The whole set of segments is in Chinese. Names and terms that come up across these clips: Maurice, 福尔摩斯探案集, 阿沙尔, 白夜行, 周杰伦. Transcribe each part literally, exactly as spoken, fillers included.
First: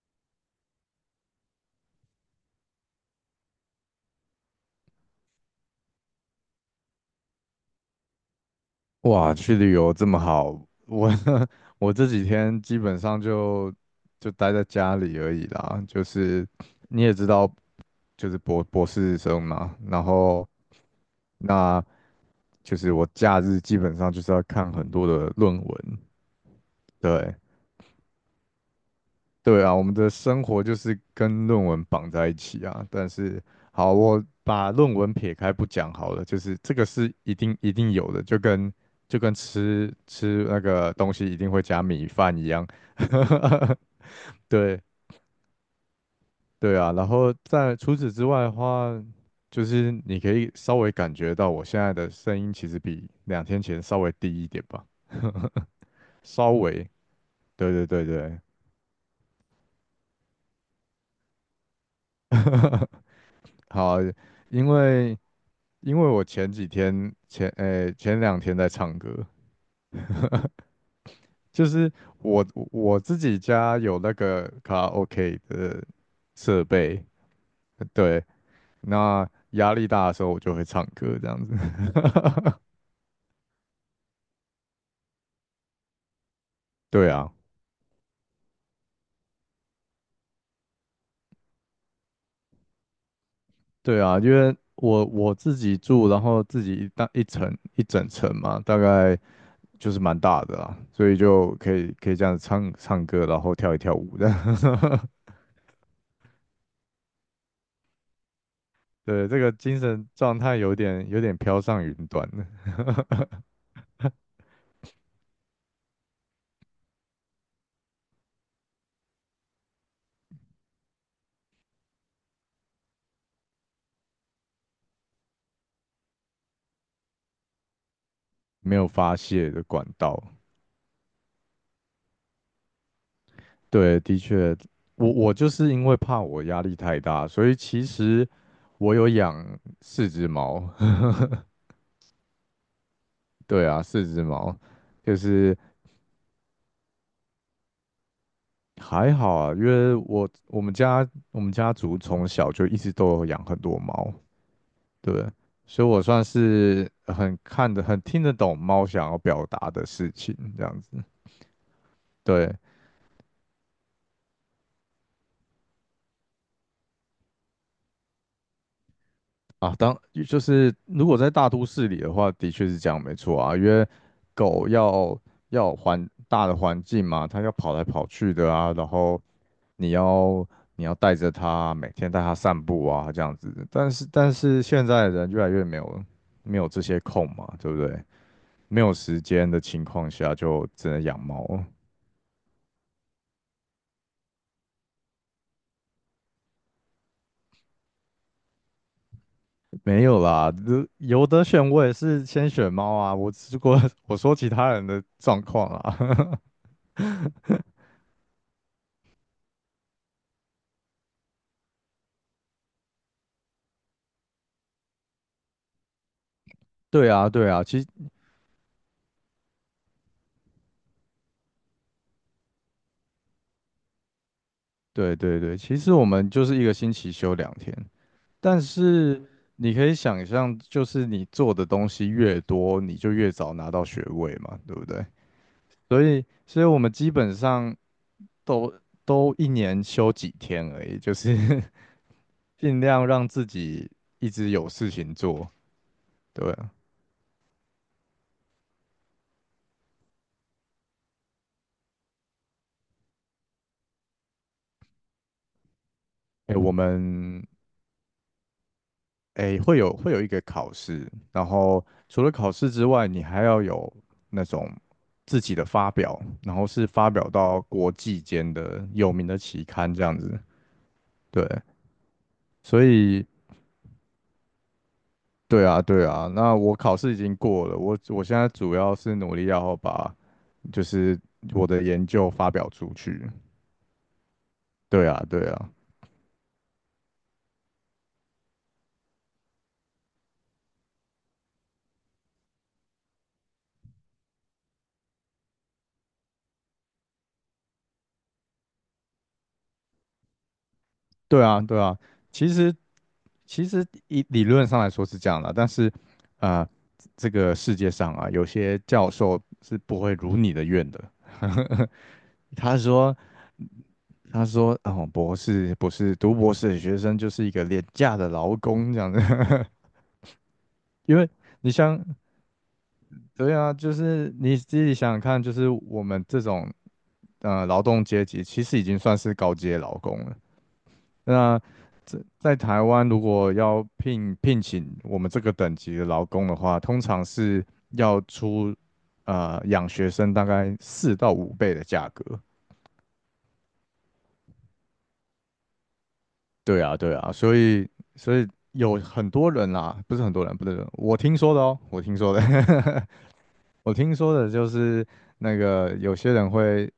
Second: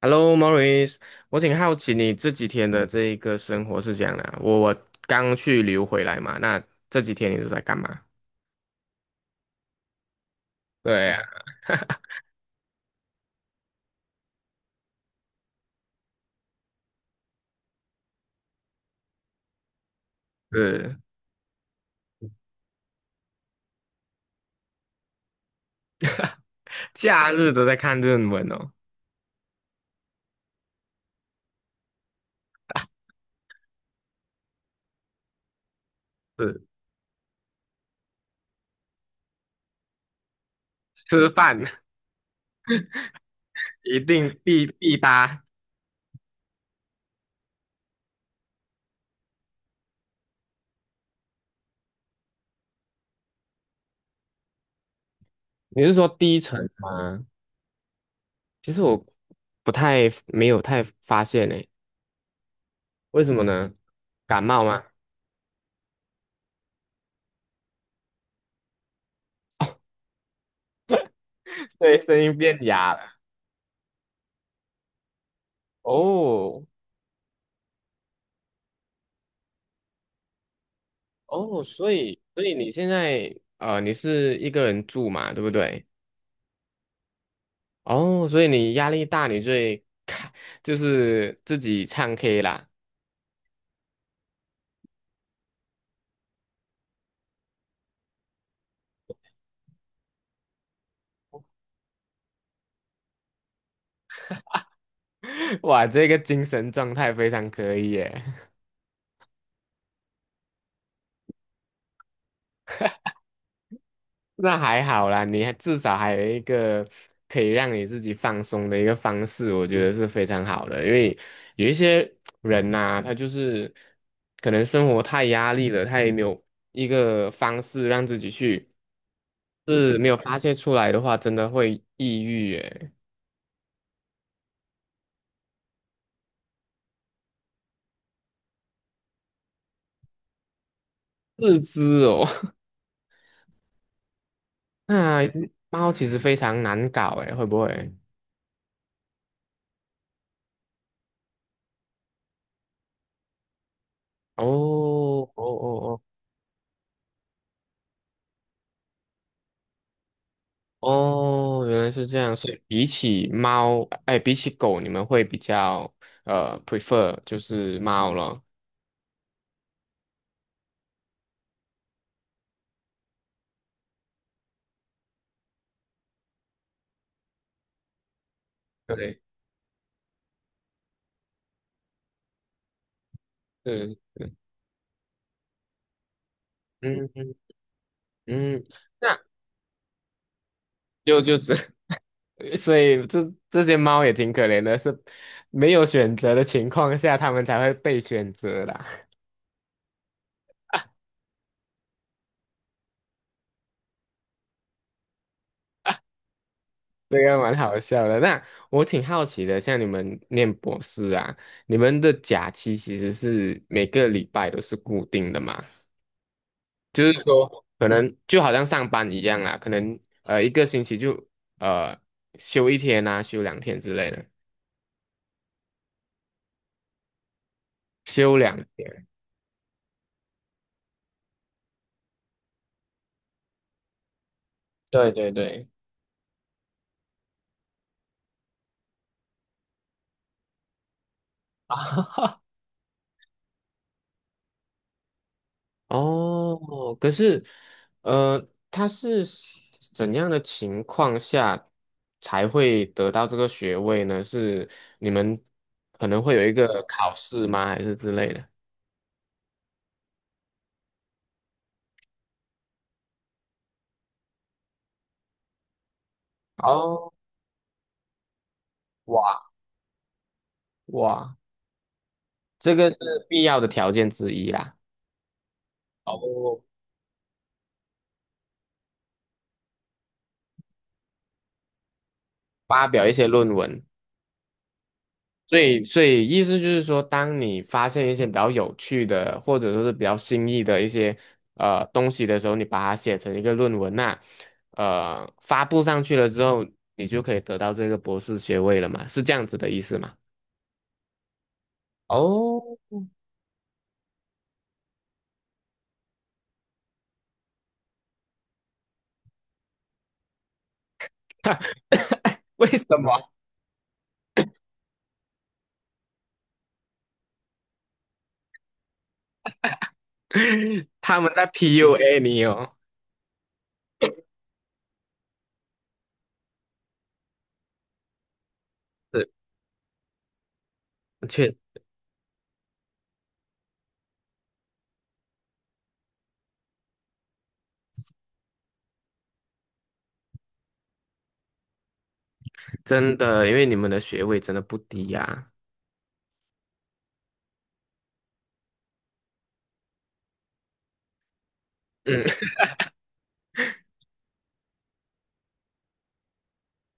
Hello, Maurice，我挺好奇你这几天的这一个生活是怎样的啊我我刚去旅游回来嘛，那这几天你都在干嘛？哇，去旅游这么好，对我 呀，我这几天基本上就就待在家里而已啦。就是你也知道，就是博博士生嘛，然后是那就是我假日基本上就是要看很多的论文，假对，日都在看论文哦，对啊，我们的生活就是跟论文绑在一起啊。但是，好，我把论文撇开不讲好了，就是是这个是一定一定有的，就跟就跟吃吃那个东西吃一定饭 会加米饭一样。一定 必对必搭。对啊，然后在除此之外的话，就是你可以稍微感觉到我现在的声音其实比两天前稍微低一点吧，你是说 低稍沉微，吗？对对对对，其实我不太没有太发现诶，为什么呢？好，感冒因吗？为。因为我前几天前诶、前两天在唱歌，就 是对，声音我变哑我了。自己家有那个卡拉 OK 的设哦备，对，那压力大的时候我就会唱歌这样子。哦，所以所以 你现在呃你是一个人住嘛，对不对？对啊，哦，所以你压力大，你最看就是自己唱 K 啦。对啊，因为我我自己住，然后自己一大一层一整层嘛，大概就是蛮大的啦，所以就可以可以这样子唱唱歌，然后跳一跳舞的。哇，这个精神状态非常可以耶。对，这个精神状态有点有点飘上云端了。那还好啦，你还至少还有一个可以让你自己放松的一个方式，我觉得是非常好的。因为有一些人呐、他就是可能生活太压力了，他也没有一个方式让自己去，没有发泄的管是没有道。发泄出来的话，真的会抑郁耶。对，的确，我我就是因为怕我压力太大，所以其实我有养四只猫。自知哦。对啊，四只猫，就那是猫其实非常难搞诶，会不会？还好啊，因为我我们家我们家族从小就一直都有养很多猫，哦对，哦所以哦我算是很看得很听得懂猫想要表达的事情，这样哦子。哦，原来是这样。所对，以比起猫，哎，比起狗，你们会比较呃 prefer 就是猫咯。啊，当就是如果在大都市里的话，的确是这样，没错啊，因为狗要要有环大的环境嘛，它要跑来跑去的啊，然对，后你要你要带着它，每天带它散步啊，这样子。但是，是但是是现在的人越来越没有没有这些嗯空嗯嘛，对不对？嗯，没有那 时间的情况下，就只能 养就就这，猫。所以这这些猫也挺可怜的，是没有选择的情况下，它们才会被选择啦。没有啦，如有得选，我也是先选猫啊。我如果 我说其他人的状况啊。这个蛮好笑的。那我挺好奇的，像你们念博士啊，你们的假期其实是每个礼拜都是固定的嘛？就对是啊，对啊，说，其实。可能就好像上班一样啊，可能呃一个星期就呃休一天啊，休两天之类的，对对对，其实我们就是一个星期休两天，休两但天。是你可以想象，就是你做的东西越多，你就越早拿到学位嘛，对不对？对对对。所以，所以我们基本上都都一年休几天而已，就是 哈。尽量让自己一直有事情做。对啊，哦，可是，呃，他是怎样的情况下才会得到这个学位呢？是你们可能会有一哎，我个考试们吗？还是之类的？诶，会有会有一个考试，然后除了考试之外，你还要有那种自己的发表，然后是发哦，表到国际间的有哇名的期刊这样子。哇，对，这所个是以必要的条件之一啦。对啊，对啊，那哦，我考试已经过了，我我现在主要是努力要把就是我的研究发表发出表一些去。论文。对啊，对所啊，以，所以意思就是说，当你发现一些比较有趣的，或者说是比较新意的一些呃东西的时候，你把它写成一个论文呐、呃，发布上去了之后，你就可以得到这个博士学位了嘛，是这样子的意思吗？对啊，对啊。其哦，实其实以理论上来说是这样的，但是，啊，这个世界上啊，有些教授是不会如你的愿的。为他什么 说："他说，哦，博士博士，读博士的学生就是一个廉价的劳工这样子，因他为们在 你想，P U A 你哦？对啊，就是你自己想想看，就是我们这种呃劳动阶级，其实已经算是，是高阶劳工了。确实那在在台湾，如果要聘聘请我们这个等级的劳工的话，通常是要出呃养学生大概四到五倍的价格。真的，因为你们的学位真的不低呀、对啊，对啊，所以所以有很多人啦，不是很多人，不是我听说的哦，我听嗯。说 的，我听说的就是那个有些人会，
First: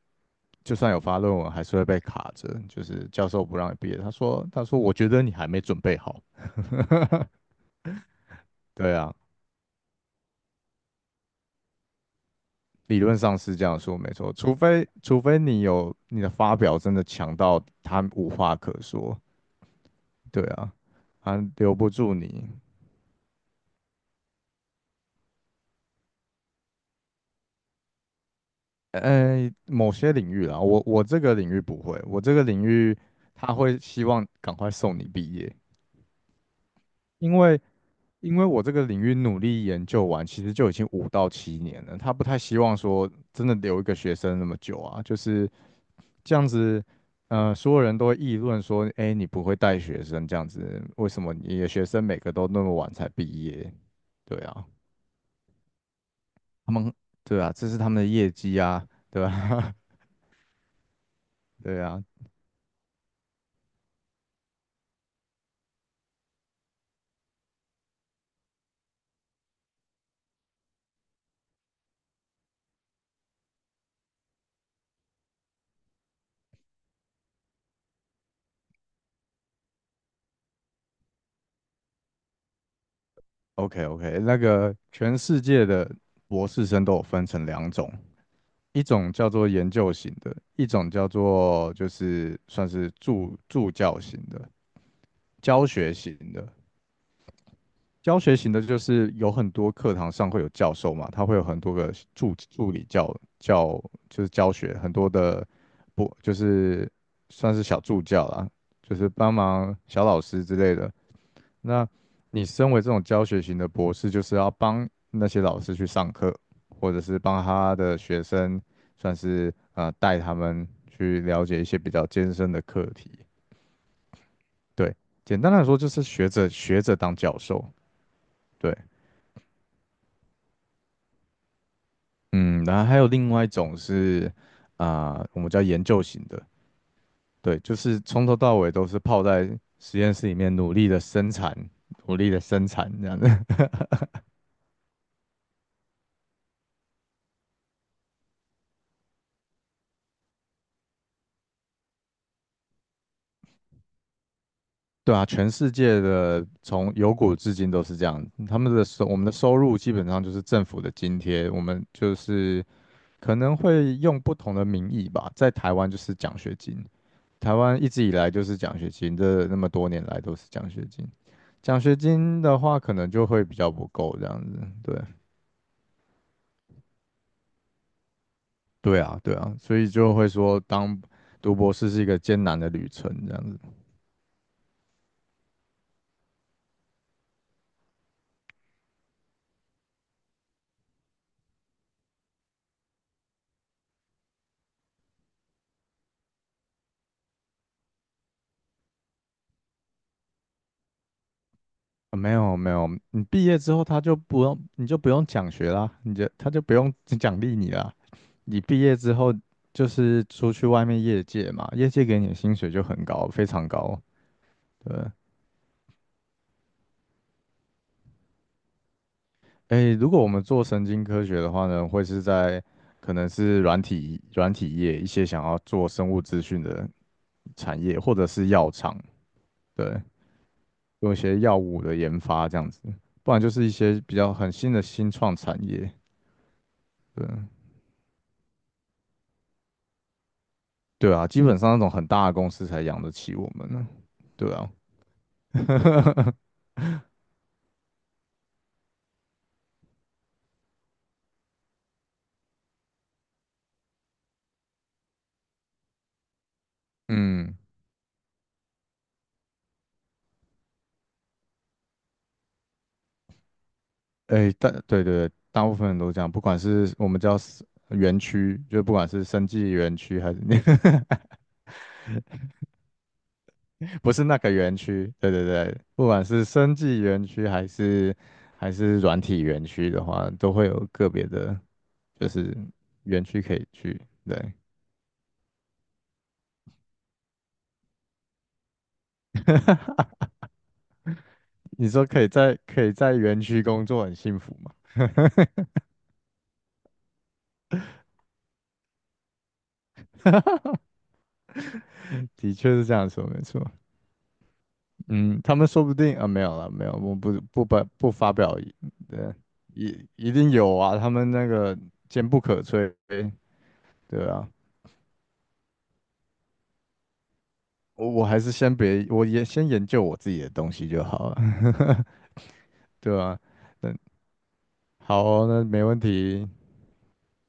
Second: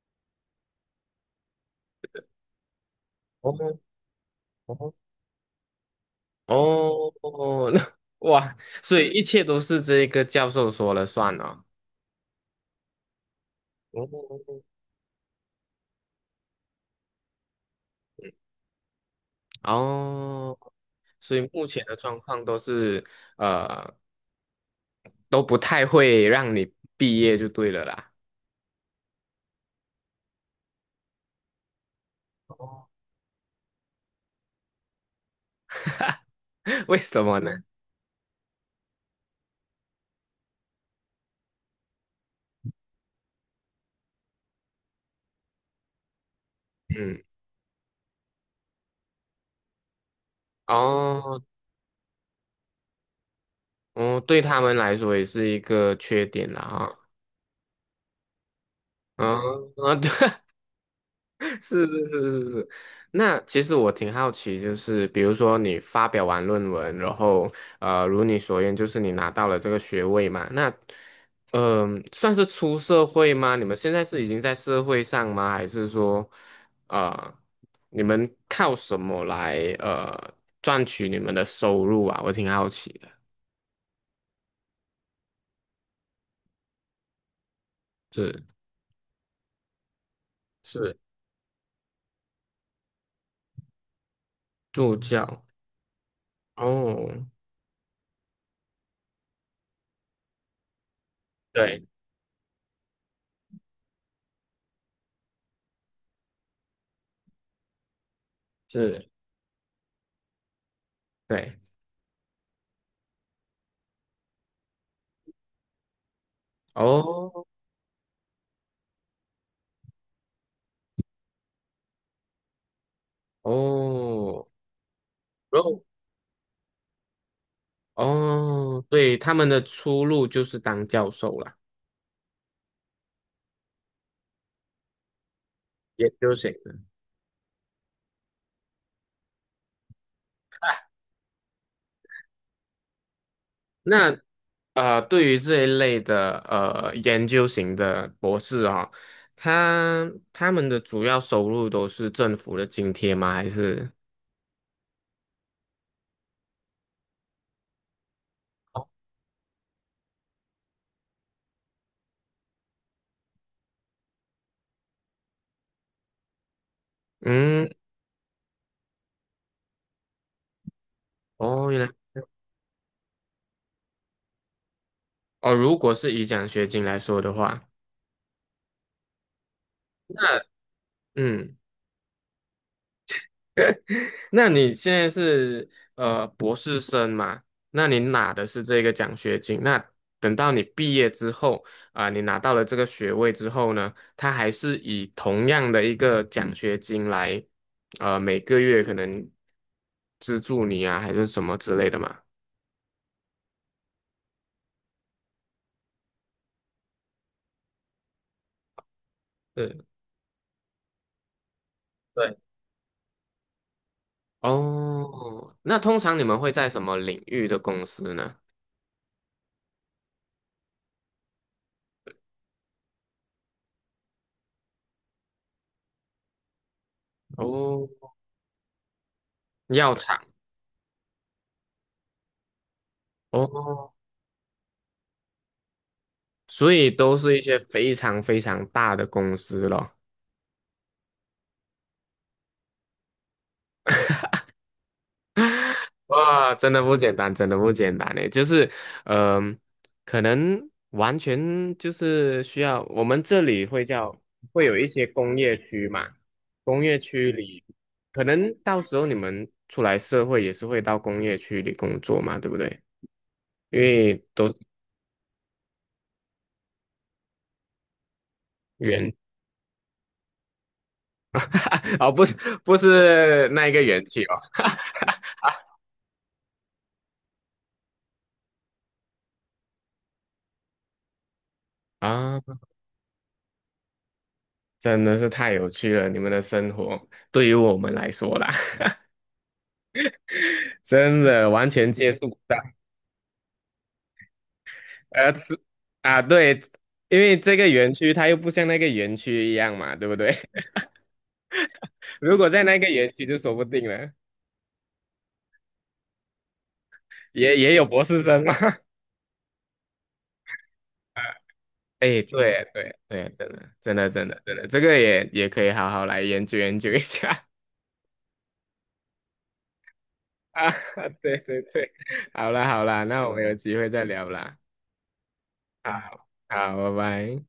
就算有发论文，还是会被卡着，就是教授不让你哦毕业。他说他说哦我觉得你还没准备好。哦，那哇，对所以啊。一切都是这个教授说了算了。理论上是这样说，没错，除哦，非除非你有你的发表真的强到他无话可说，对哦，啊，所他以目留前不的住状况你。都是呃都不太会让你毕业就对了啦。呃，某些领域啦，我我这个领域不会，我这个领 域他会希望赶快送你毕业，为什因么呢？为因为我这个领域努力研究完，其实就已经五到七年了，他不太希望说真的留一个学生那么久啊，就是这样子，嗯，呃，所有人都会议论说，哎，你不会带学生这样子，为什么哦，你的学生每个都那么晚才毕业？哦，对对他啊，们来说也是一个缺点啦他们，哈。对啊，这是他们的业绩啊，对嗯，吧？啊，对，对是是啊是是是，那其实我挺好奇，就是比如说你发表完论文，然后呃，如你所愿，就是你拿到了这个学位嘛，那嗯、呃算是出社会吗？你们现在是已经在社会上吗？还是说啊，你们靠什么来呃赚取你们的收入啊？我挺好奇的。，OK OK,那个全世界的博士生都有分成两种，是一种叫做研究型的，一种是叫做就是算是助助教型的、助教教学型的。哦，教学型的，就是有很多课堂上会有教授嘛，他会有很多对，个助助理教教，就是教学很多的不就是算是小助教啦，就是，是帮忙小老师之类的。对，那你身为这种教学型的博士，就是要帮那些老师去上课，或者是帮哦他的学生，算是呃带他们去了解一些比较艰深的课题。哦，对，简单然来说后。就是学者学者当教授。对。哦，对，他们的出路就是当教授啦，嗯，然后还有另外一种是，啊、我们叫研究研型究的，型的。对，就是从头到尾都是泡在实验室里面努力的生产，努力的生产这样子。那呃，对于这一类的呃研究型的博士啊、他他们的主要收入都是政府的津贴吗？还是对啊，全世界的从有古至今都是这样，他们的哦收我们的收入基本上就是政府的津贴，我们就是可能会用不同的名义吧，在台湾就是奖学金，台嗯，湾一直以来就是奖学金，这那么多年来都是奖学金。哦，原奖来学金的话，可能就会比较不够这样子。对，哦，如果是以奖学金来说的话，对啊，对啊，所以就会那说，当读嗯。博士是一个艰难的旅程这样子。那你现在是呃博士生嘛？那你拿的是这个奖学金。那等到你毕业之后啊、你拿到了这个学位之后呢，他还是以同样的一个奖学金来，呃，每个月可能资助你啊，还是什么之类的啊嘛？没有没有，你毕业之后他就不用，你就不用奖学啦，你就他就不用奖励你啦。你毕业之后对就是出去外面业界嘛，业界给你的对，薪水就很高，非常高。对，哦，那通常你们会在什么领域的公司呢？诶，如果我们做神经科学的话呢，会是在可能是软体软体业一些想要做生物资讯的产业，哦，或者是药厂，药对，厂用一些药物的研发这样子，不然就是一哦，些比较很新的新创产业，所以都对，是一些非常非常大的公司咯。对啊，基本上那种很大的公司才养得起我们呢，对啊，哇，真的不简单，真的不简单诶，就是，嗯、可能完全就是需要我们这里会叫会有一些工业区嘛，工业区嗯，里，可能到时候你们出来社会也是会到工业区里工作嘛，对不对？因为哎，都大对对对大部分人都这样，不管是我们叫 s- 园区，就不管园 是生技园区还是那个 哦，不是不是那一个园不区是那个哦，园区，对对对，不管是生技园区还是还是软体园区的话，都会有个别的，就是啊，园区可以去。对，真的是太有趣了，你们的生活对于我们来说啦，真的完你全说接可触以不到。在可以在园区工作很幸福吗？呃，吃啊，对，因为这个园区它又不像那个园区一样嘛，对不对？如果的在确那是个这样园区说，就没说错。不定了，嗯，他们说不定啊，没有了，没有，我不也不也有不博不士发生嘛。表意 对，一一定有啊，他啊，们那个哎，坚不可对摧，对对，真的真的对真的啊，真的，这个也也可以好好来研究研究一下 我我还是先别，我也先研究我自己的 啊。东西就好对对了，对，好啦好 啦，对那我啊。们有机会再聊啦。好哦，那没问好，题，好，拜拜。